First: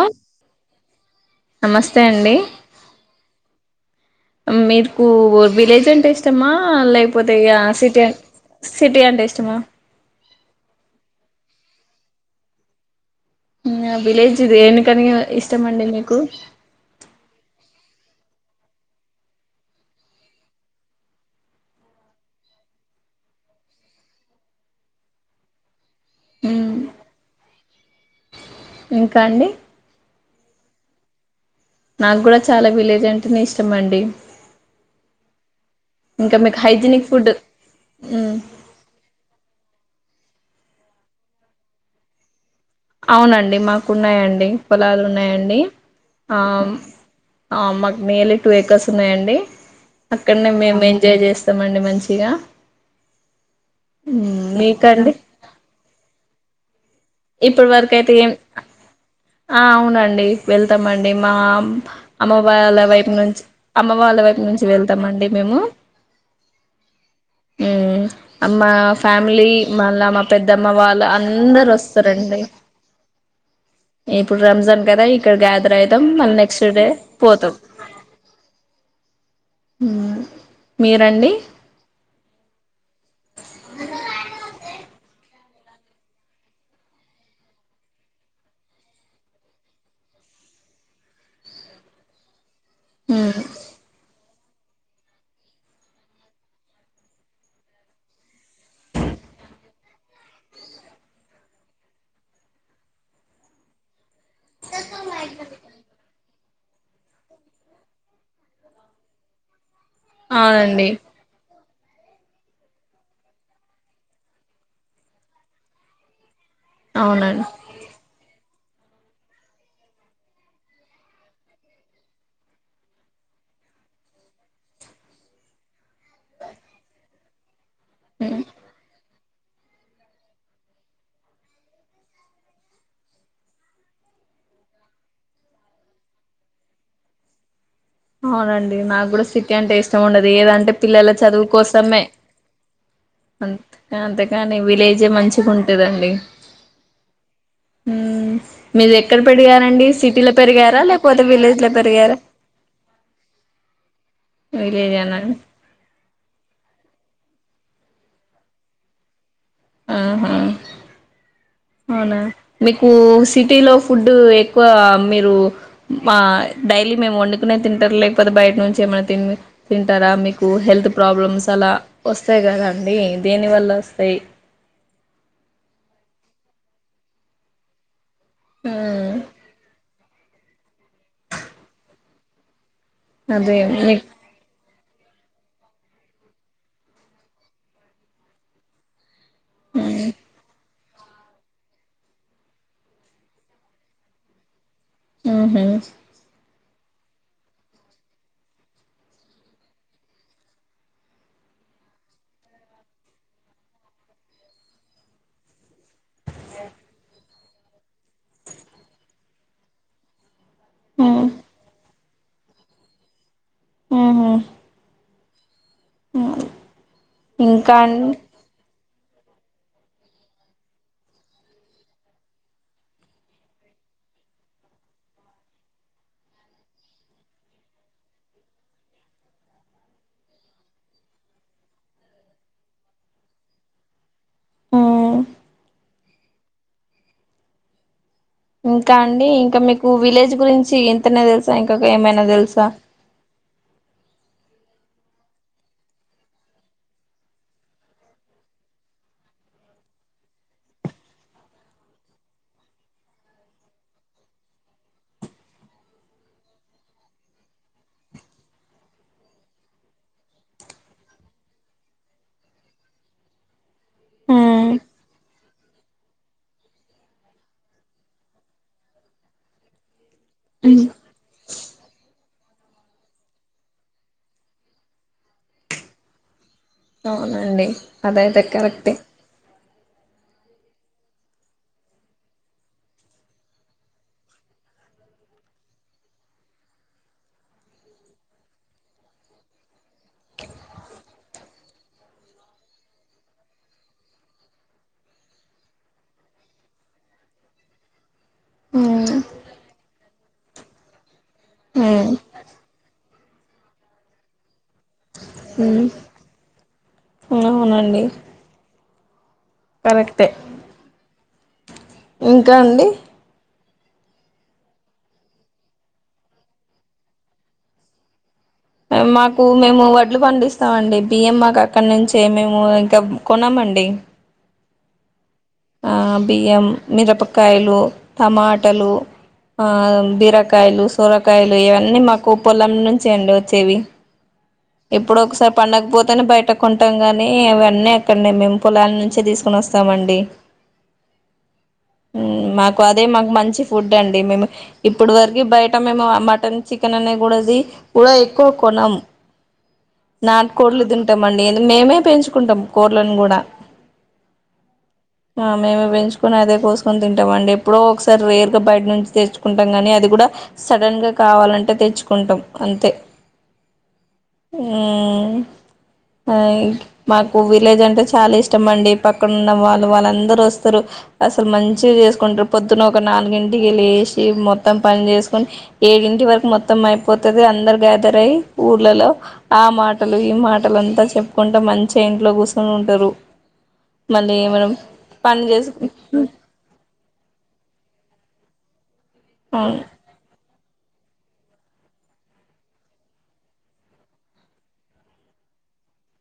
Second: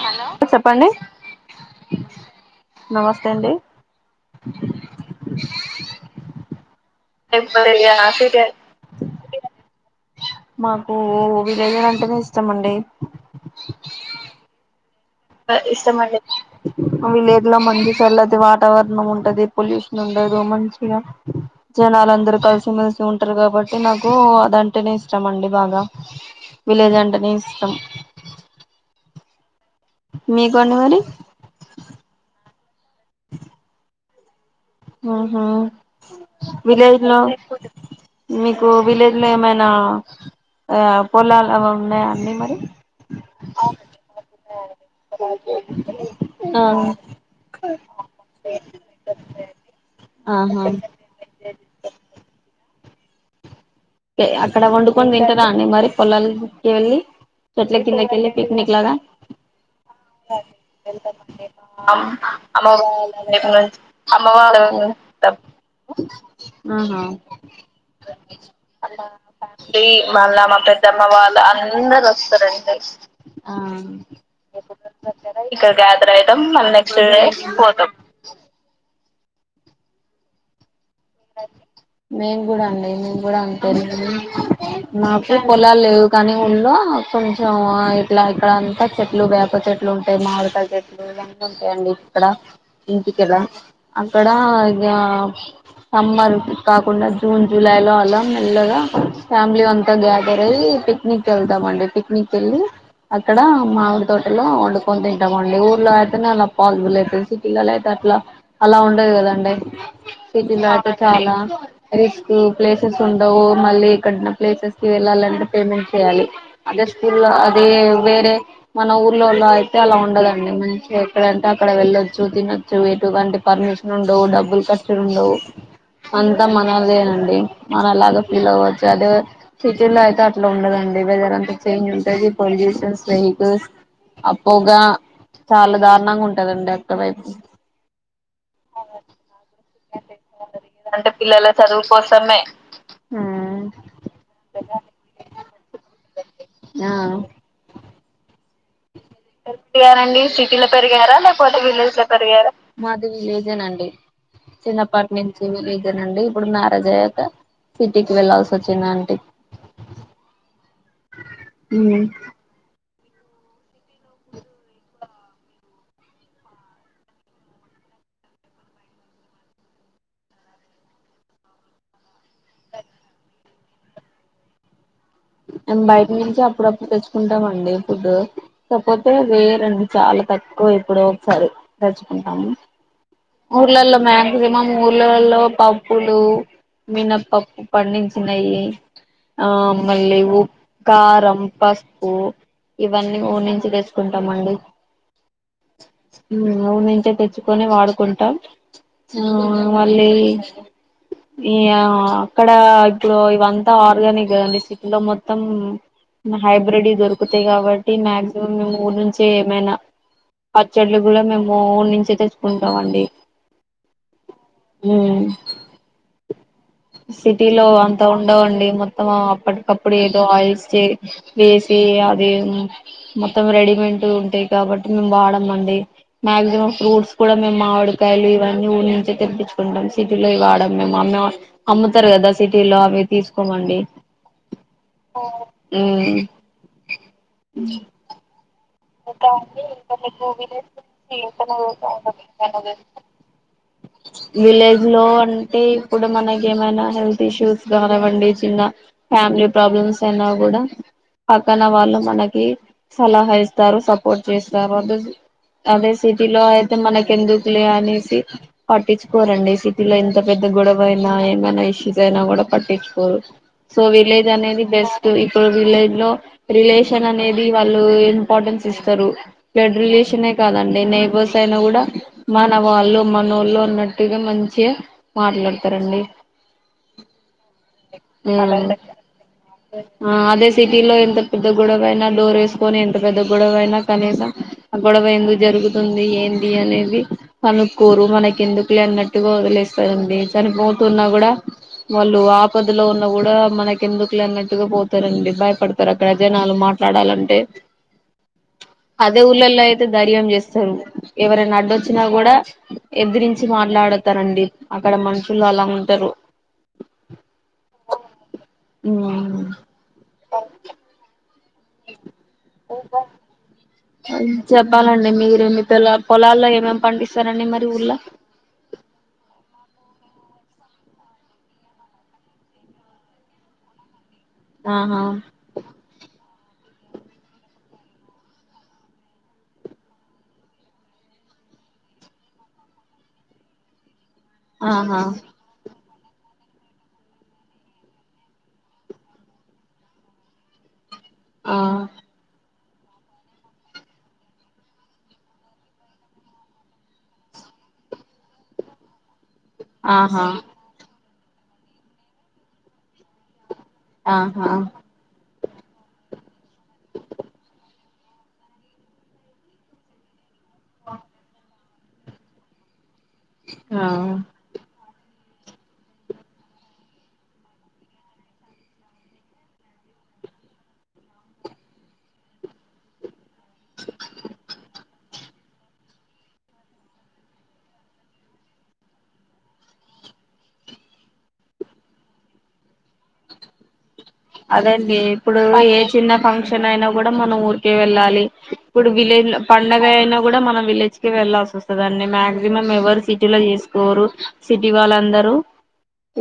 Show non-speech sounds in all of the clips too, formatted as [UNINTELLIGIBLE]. ఆ చెప్పండి నమస్తే అండి నమస్తే అండి మీకు విలేజ్ అంటే ఇష్టమా ఆ లేకపోతే ఇగ సిటీ అ సిటీ అంటే ఇష్టమా మాకు ఊ విలేజులంటేనే ఇష్టమండి ఊ ఆ విలేజ్ దేని ఆ ఇష్టమండి విలేజ్ లో మంది చల్లది వాతావరణం ఉంటది పొల్యూషన్ ఉండదు మంచిగా జనాలు అందరూ కలిసిమెలిసి ఉంటారు కాబట్టి నాకు అదంటేనే ఇష్టం అండి బాగా విలేజ్ అంటనే ఇ స్తం ఇంకా అండి మీకు అండి మరి నాకు కూడా చాలా విలేజ్ అంటేనే ఇష్టం అండి హ్మ్ హు ఇంకా మీకు విలేజ్ హైజీనిక్ లో ఫుడ్ మ్ మీకు విలేజ్ లో ఎమైనా ఆ పొలాలవి ఉన్నాయా అండి మరి అవునండి మాకు ఉన్నాయండి పొలాలు ఉన్నాయండి ఆం ఆ ఆ మాకు నియర్లీ టూ ఏకర్స్ ఉన్నాయండి అక్కడనే ఆహా మేం ఎంజాయ్ చేస్తామండి మంచిగా అక్కడ వండుకొని మీకండి దింటరా అండి మరి పొలాలు ఎళ్ళి ఇప్పటి చెట్ల వరకు కింద అయితే కెళ్ళి ఏం పిక్నిక్ లాగ ఆ అవునండి వెళ్తామండి మా అమ్మ వాళ్ళ వైపు నుంచి అమ్మ వాళ్ళ వైపు నుంచి హ్మ్ వెళ్తామండి మేము హు మ్మ్ మా ఫ్యామిలీ మళ్ళా మా పెద్దమ్మ వాళ్ళ అందరు వస్ [UNINTELLIGIBLE] ఇప్పుడు రంజాన్ కదా ఇక్కడ అవుతాం గ్యాదర్ మళ్ళీ అయితాం మల్ నెక్స్ట్ డే పోతాం ఉమ్ మేము కూడ అండి మేము కూడ అంతే మాకు పొలాలు లేవు కానీ ఊళ్లో కొంచెం ఇట్లా ఇక్కడంతా చెట్లు వేప చెట్లు ఉంటాయి మామిడికాయి చెట్లు ఇవన్నీ ఉంటాయండి ఇక్కడ మ్మ్ అక్కడా యా సమ్మర్ కాకుండా జూన్ జూలైలో అలా మెల్లగా ఫ్యామిలీ అంత గ్యాదరై పిక్నిక్ ఎల్ ద్దామండి పిక్నిక్ వెళ్ళి అక్కడ మామిడి తోటలో వండుకొని తింటామండి ఊర్లో అయితేనే అలా పాజిబుల్ అవుతుది సిటీలలో అయితే అట్లా అలా ఉండదు కదండి సిటీలో అవునండి అయితే చాలా రిస్క్ ప్లేసెస్ ఉండవు మళ్ళీ ఎక్కడనా ప్లేసెస్ కి వెళ్ళాలంటే పేమెంట్ చేయాలి ఆధార్ స్కూల్లో అవునండి అదే వేరే మన ఊర్లోలో అయితే అలా ఉండదండి మంచిగా ఎక్కడంటే అక్కడ వెళ్ళొచ్చు తినొచ్చు ఎటువంటి పర్మిషన్ ఉండవు డబ్బులు ఖర్చు ఉండవు అంతా మనదే అండి మనలాగ మ్మ్ ఫీల్ అవ్వచ్చు అదే సిటీ లో అయితే అట్లా ఉండదండి వెదర్ అంత చేంజ్ ఉంటది పొల్యూషన్ వెహికల్స్ ఆ పొగ చాలా దారుణంగా ఉంటదండి అక్కడ వైపు అవునండి నాకు కూడా సిటీ అంటే ఇష్టం ఉండదు ఏదంటే పిల్లల చదువు కోసమే అ అంతేకాని విలేజే మంచిగా ఉంటదండి ఆ ఉమ్ మీరు ఎక్కడ పెడిగారండి సిటీలో పెరిగారా లేకపోతే విలేజ్ లో పెరిగారా మాది విలేజేనండి విలేజ్ చిన్నప్పటి ఏనా అండి? నుంచి విలేజ్ అండి ఇప్పుడు మ్యారేజ్ అయ్యాక సిటీకి వెళ్లాల్సి వచ్చిందంటి ఆహా అవునా మి కు సిటీలో ఫుడ్ ఎక్కువ మీరు మా డైలీ మేము వండుకునే తింటార్ లేకపోతే బయట నుంచి ఏమైనా తి తింటారా మీకు హెల్త్ ప్రాబ్లమ్స్ అలా వస్తాయి కదా అండి దేనివల్ల వస్తాయి మేమ్ బయట నుంచి అప్పుడప్పుడు తెచ్చుకుంటామండి ఫుడ్ కపోతే మ్మ్ వేరం చాలా తక్కువ ఎప్పుడో ఒకసారి తెచ్చుకుంటాము అదే మీ ఊర్లల్లో మాక్సిమ ఊళ్ళల్లో పప్పులు మినప్పప్పు పండించినయి ఆ మ్మ్ మళ్లీ ఊ కారం పసుపు ఇవన్నీ ఊరి నుంచి తెచ్చుకుంటామండి ఆహా ఊరు నుంచే తెచ్చుకొని వాడ్ టాం ఆ మళ్ళీ ఈ అక్కడ ఇప్పుడు ఇవంతా ఆర్గానిక్ కదండీ సిట్లో మొత్తం హైబ్రిడ్ వి దొ క్కుతయి కాబట్టి మ్యాగ్జిమం మేము ఊరి నుంచే ఏమైనా పచ్చడ్లు గూడా మ్మ్ మేము ఊర్నించే తెచ్చుకున్ టవండి మ్మ్ హ్మ్ సిటీలో ఇంకా అంతా అండి ఉండవండి మొత్ ఆ అప్పటికప్పుడు ఏదో ఆయిల్స్ వేసి అది మొత్తం రెడీమేంట్ ఉంటాయి కాబట్టి మేము వాడమ మాగ్జిమం ఫ్రూట్స్ కూడా మేమ్ మావిడికాయలు ఇవన్నీ ఊరి నుంచే తెప్పిచ్చుకుంటాం సిటీలో అవి వాడం మేము అమ్మ అమ్ముతారు కదా సిటీలో అవి తీసుకోమండి మ్మ్ హ్మ్ ఇంకా అండి ఇంకా మీకు విలేజ్ గురించి ఇంతనే తెలుసా ఇంకా ఏమైనా తెలుసా విలేజ్ లో అంటే ఇప్పుడు మనకి ఏమైనా హెల్త్ ఇష్యూస్ కానివ్వండి చిన్న ఫ్యామిలీ ప్రాబ్లమ్స్ అయినా కూడా పక్కన వాళ్ళు మనకి సలహా స్తారు సపోర్ట్ చేస్తారు అదే అదే సిటీలో అయితే మనకెందుకులే అనేసి పట్టించుకోరండి సిటీలో ఎంత పెద్ద గొడవ అయినా ఏమైనా ఇష్యూస్ అయినా కూడా పట్టించుకోరు సో విలేజ్ అనేది మ్మ్ బెస్ట్ ఇప్పుడు విలేజ్ లో రిలేషన్ అనేది వాళ్ళు పాటించేస్తరు బ్లడ్ రిలేషన్ నే కాదండి మ్మ్ నైబర్స్ నేను కూడా మన వాళ్ళు మనోళ్ళ అన్నట్టుగా మంచిగా మాట్లాడతారండి అవునండి అదైతే అలాంటప్పుడు కరెక్టే ఆ అదే సిటీలో ఎంత పెద్ద గొడవైనా డోరేసుకొని పె పెద్ద గొడవ అయినా కనీసం ఆ గొడవ ఎందుకు జరుగుతుంది ఏంది అనేది కనుక్కోరు మనకి ఎందుకులే అన్నట్టుగా వదిలేస్తారండి చనిపోతున్నా కూడా వాళ్ళు ఆపదలో ఉన్న కూడా మనకి ఎందుకులే అన్నట్టుగా పోతారండి భయపడతారు అక్కడ జనాలు మాట్లాడాలంటే మ్మ్ అదే ఊళ్లల్లో అయితే ధైర్యం చేస్తారు ఎవరైనా అడ్డొచ్చినా మ్మ్ కూడా ఎదిరించి మాట్లాడతారండి అక్కడ మన లు అలాగ ఉంటారు ఆ అవునండి మ్ కరెక్టే ఇంకా అండి చెప్పాలండి మీరు ఎన్ని పల పొలాల్లో ఏమేమి పండిస్తారండి మరి ఊర్ళ మాకు మేము వడ్లు పండిస్తామండి బియ్యం మాకు అక్కడ నుంచే మేము ఇంకా కొనమండి ఆహా ఆ బియ్యం, మిరపకాయలు, టమాటలు, బీరకాయలు, సొరకాయలు ఇవన్నీ మాకు పొలం నుంచే అండి వచ్చేవి. ఆహా ఎప్పుడో ఒకసారి పండక్ పో త్తని బయట కొంటాం కానీ, అవన్నీ అక్కడనే మేం పొలాల నుంచే తీసుకొని వస్తామండి. ఆ హు మాక్ పదే మాక్ మంచి ఫుడ్ అండి మేము ఇప్పుడు వరకి, బయట మేము మటన్, చికెన్ అనే కూడది కూడా ఎక్కువ కొనమ్. ఆహా నాట్ కోళ్ దిన్ తింటామండి మేమే పెంచుకుంటాం కోళ్లను కూడా ఆహా ఆ మేమే పెంచుకొని అదే కోసుకొని తింటాం అండి, ఎప్పుడో ఒకసారి రేర్ గా బయట నుంచి తెచ్చుకుంటాం గానీ అది గూడ. సడన్ గా కావాలన్ ట్ట తెచ్చుకుంటాం అంతే ఆ మాకు విలేజ్ అంటే చాలా ఇష్టం అండి పక్కన ఉన్న వాళ్ళు వాళ్ళుందరుూ వస్తారు అసలు మంచిగా చేసుకుంటారు పొద్దున్న ఒక నాలుగింటికి వెళ్ళసి మొత్తం పని చేసుకుొని ఏడింటి వరకు మొత్తం అయిపోతుంది అందరు గ్యాదర్ అయ్యి ఊళ్ళలో ఆ మాటలు ఈ మాటలుంతా చెప్పుకుంటూ మంచిగా ఇంట్లో కూర్చొని ఉంటారు మళ్ళీ మనం అదేండి ఇప్పుడు పని ఏ చేసుకు చిన్న ఫంక్షన్ అయినా కూడా మనం ఊరికే వెళ్ళాలి కుడు విలేజ్ అవును లోపండగ అయినా కూడా మన విలేజ్ వెళ్లాల్సి వస్తుందిన్ని మాక్సిమం ఎవరు సిటీ లో చేసుకోరు సిటీ వాళ్ళందరూ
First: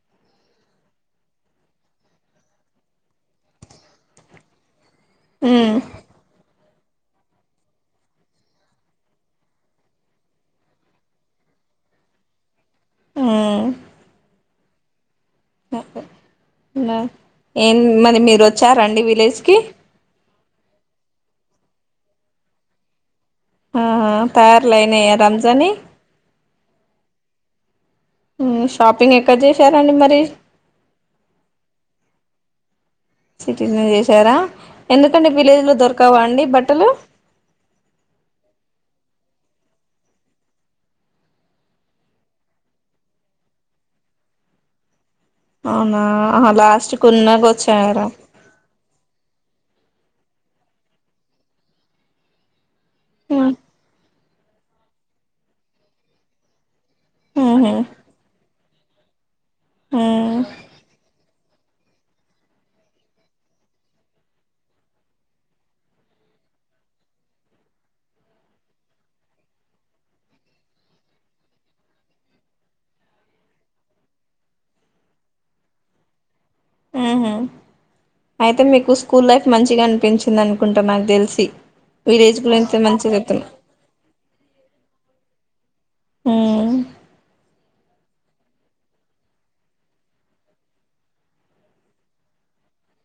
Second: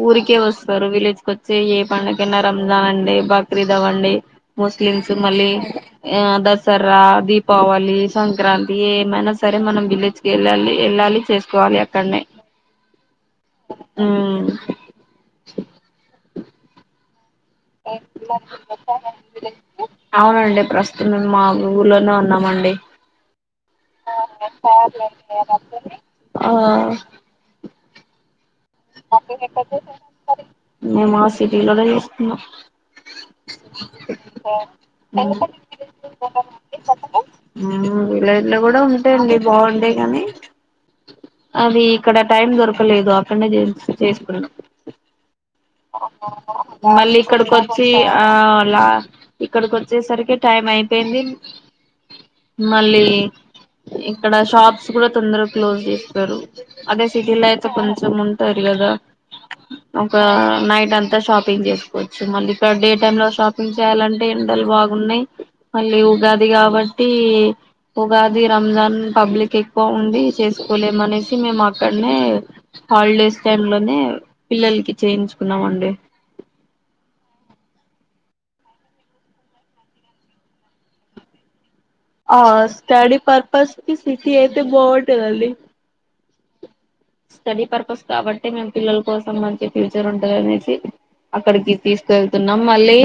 ఊరికే వస్తారు విలేజ్ కోచ్చే ఏ పండుకయిన దావండి బక్రీ దావ్వండి ముస్ క్లీన్ సుమల్లి మ్మ్ ఎం అద సరా దీపావళి సంక్రాంతి ఏమైనా సరే మనం విలేజ్ కి వెళ్ళాలి వెళ్ళాలి చేసుకోవాలి అక్కడనే ఆవు న అవునండి అంటే ప్రస్తుతం మా ఊర్లోనే ఉన్నామండి ఆ తయారులైనే రంజానీ ఆ షాపింగ్ ఎక్కడ చేశారాండి మరి మేము ఆ సిటీలోనే తీసుకున్నాం సిటీస్ని చేశారా ఎందుకండి విలేజ్లో దొరకావా అండి బట్టలు విలేజ్ లో కూడా ఉంటాయండి బాగుండే గాని అది ఇక్కడ టైం దొరకలేదు అక్కెడనే జేరు చేసుకుని అవునా ఆహా లాస్ట్ మళ్ళీ కొన్నాక ఇక్కడి కోచ్చి వచ్చారా ఆ అలా ఇక్కడికి వచ్చేసరికి టైం అయిపోయింది మళ్ళీ ఇక్కడ షాప్స్ కూడా తొందరగా క్లోజ్ చేస్తారు అదే సిటీలోయితే ఉహు కొంచెం ము సరిలేదా ఉ ఒకకా నైట్ అంతా అ షాపింగ్ చేసుకోవచ్చు మళ్ళీ ఇక్కడ డే టైమ్ లో షాపింగ్ చేయాలంటే ఎండలు బాగున్నాయి మళ్ళీ ఉగాది కాబట్టి ఉగాది రంజాన్ పబ్లిక్ ఎక్కువ ఉంది చేసుకోలేమనేసి మేము అక్కడనే హాలిడేస్ సేర్ లోనే పిల్లలకి చేయించుకున్నామ అండి అయితే మీకు స్కూల్ లైఫ్ మంచిగా అనిపించింది అనుకుంటా నాకు తెలిసి విలేజ్ ఆ గురించి మంచిగా స్టడీ చెప్తున్నా పర్పస్కి సిటీ అయితే బోర్డ్ టూ వల్లి అ స్టడీ పర్పస్ కాబట్టి మేము పిల్లల కోసం మంచి ఫ్యూచర్ ఉంటంది అనేసి అక్కడికి తీసుకెళ్తున్నాం మళ్ళీ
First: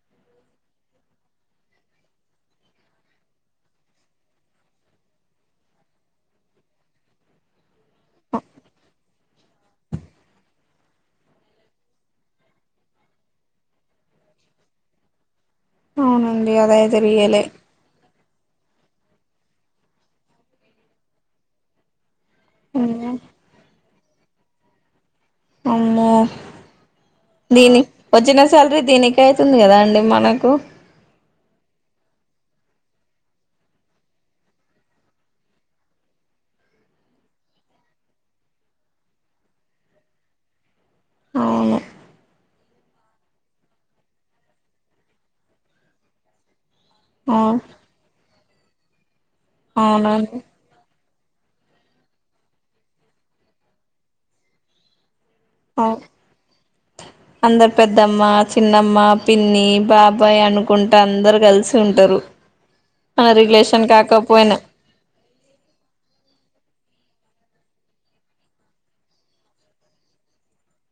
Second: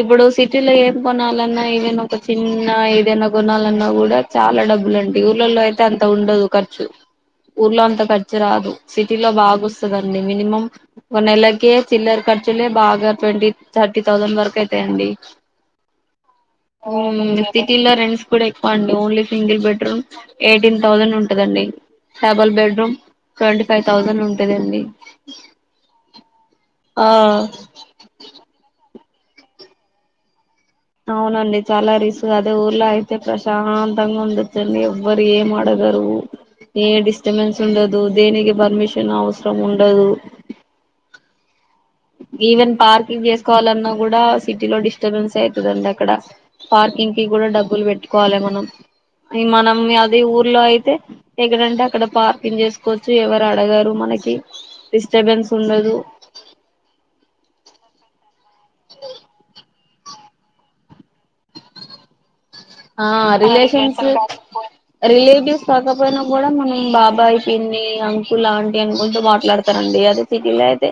ఇప్పుడు సిటీలో ఏం కొనాలన్నా ఏదైనా ఒక చిన్న ఏదైనా కొనాలన్నా కూడా చాలా డబ్బులుంటే ఊర్లలో అయితే అంత ఉండదు ఖర్చు ఊర్లో అంత ఖర్చు ర్చ రాదు సిటీ లో బాగా వస్తుందండి మినిమం ఒక నెలక చిల్లర ఖర్చులే బాగా ట్వంటీ థర్టీ థౌజండ్ వరకు అయితాయిడి అవునండి అదయితే ఓ రియలే సిటీలా రెండ్స్ కూడా ఎ only single bedroom eighteen thousand ఉంటందండి double bed room um twenty five thousand ఉంటదండి అమ్మో ఆ దీని వచ్చిన శాలరీ దీనికి అవుతుంది కదా అండి మనకు అవునండి చాలా రిస్క్ అదే ఊర్లో అయితే ప్రశాంతంగా ఉండొచ్చండి ఎవ్వరు ఏం ఆడగరు ఏ డిస్టబెన్స్ ఉండదు దేనికి పర్మిషన్ అవసరం ఉండదు అవును ఈవెన్ పార్కింగ్ చేసుకోవాలన్నా కూడా సిటీలో డిస్టర్బెన్స్ అవుతుందండి అక్కడ పార్కింగ్ కి కూడా అవు డబ్బులు పెట్ కోవాలి మనం ఇది మనం అది అవునండి ఊర్లో అయితే ఎక్కడంటే అక్కడ పార్కింగ్ చేసుకోవచ్చు ఎవరు అడగరు మనకి డిస్ డిస్టర్బెన్స్ ఉండదు అవును అందరు పెద్దమ్మ చి పిన్నమ్మా పిన్ని బాబాయ్ అనుకుంట అందరు కలిసి ఉంటారు ఆ మన రిలేషన్ రిలేషన్స్ కాకపోయినా రిలేటివ్స్ కాకపోయినా కూడా మనం బాబాయ్ పిన్ని అంకుల్ ఆంటి అనుకుంటా మాట్లాడతారండి అదే సిటీలో అయితే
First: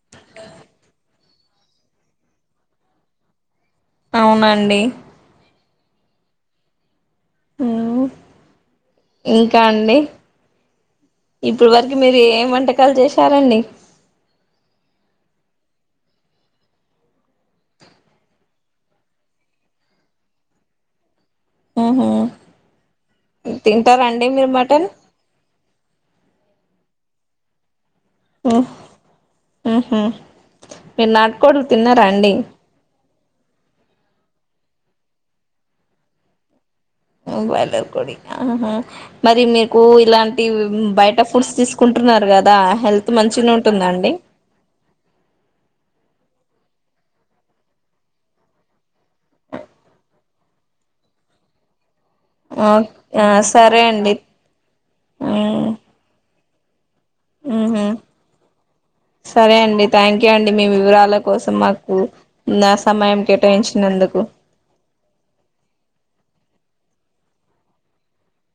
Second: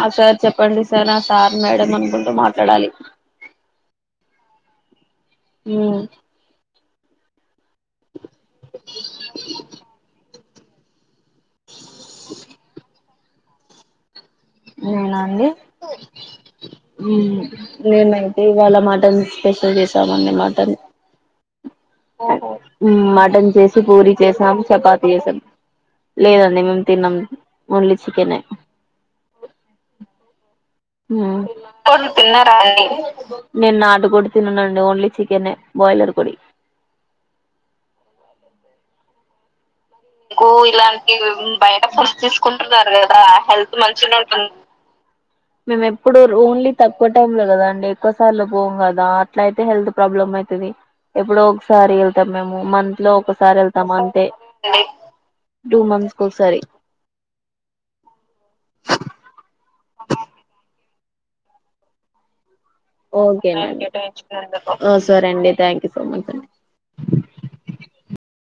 ఆ సార్ చెప్పండి సార్ సార్ మేడం అనుకుంటూ మాట్లాడాలి అవునండి ఊ ఇం ఇంకా అండి ఇప్పుడు వరకు మీరు ఏ ఏం వంటకాలు చేసి ఉంటారండి నేనా అండి మేమైతే ఇవాళ మటన్ స్పెషల్ చేసామండి మటన్ ఉహు మటన్ చేసి పూరి తింటారండి మీరు చేశాం మటన్ చపాతి చేశాం లేదండి మేము తినం ఓన్లీ చికెనే ఓహ్ ఆహ హుమ్ నాటు కోడ్లు తిన్నారా అండి నేను నాటు కొడి తిన్నానండి ఓన్లీ చికెన్ ఎ బాయిలర్ కోడి బాయిలర్ కోడి ఆహా మరి మీరు కూ ఇటులాంటి కు ఇలాంటి బయట ఫుడ్స్ బయట ఫుడ్స్ తీసుకుంటున్నారు కదా తీసుకుంటున్నారు హెల్త్ కదా మంచిగానే హెల్త్ ఉంటుందండి ఎప్పుడో రో ఓన్లీ తక్కువ టైంలో కదా అండి ఎక్కువ సార్లు పోం కదా అట్ల అయితే హెల్త్ ప్రాబ్లమ్ అయితది ఎప్పుడో ఒకసారి ఎ మేము మంత్ లో ఆ ఒకసారి సరే వెళ్తాము అండి అంటే టూ మంత్స్ ఒకసారి ఉ హుమ్ సరే అండి థ్యాంక్ యూ అండి మీ వివరాల కోసం మాకు నా సమయం ఓకే అండి కేటాయించినందుకు ఆ సరే అండి thank you so much an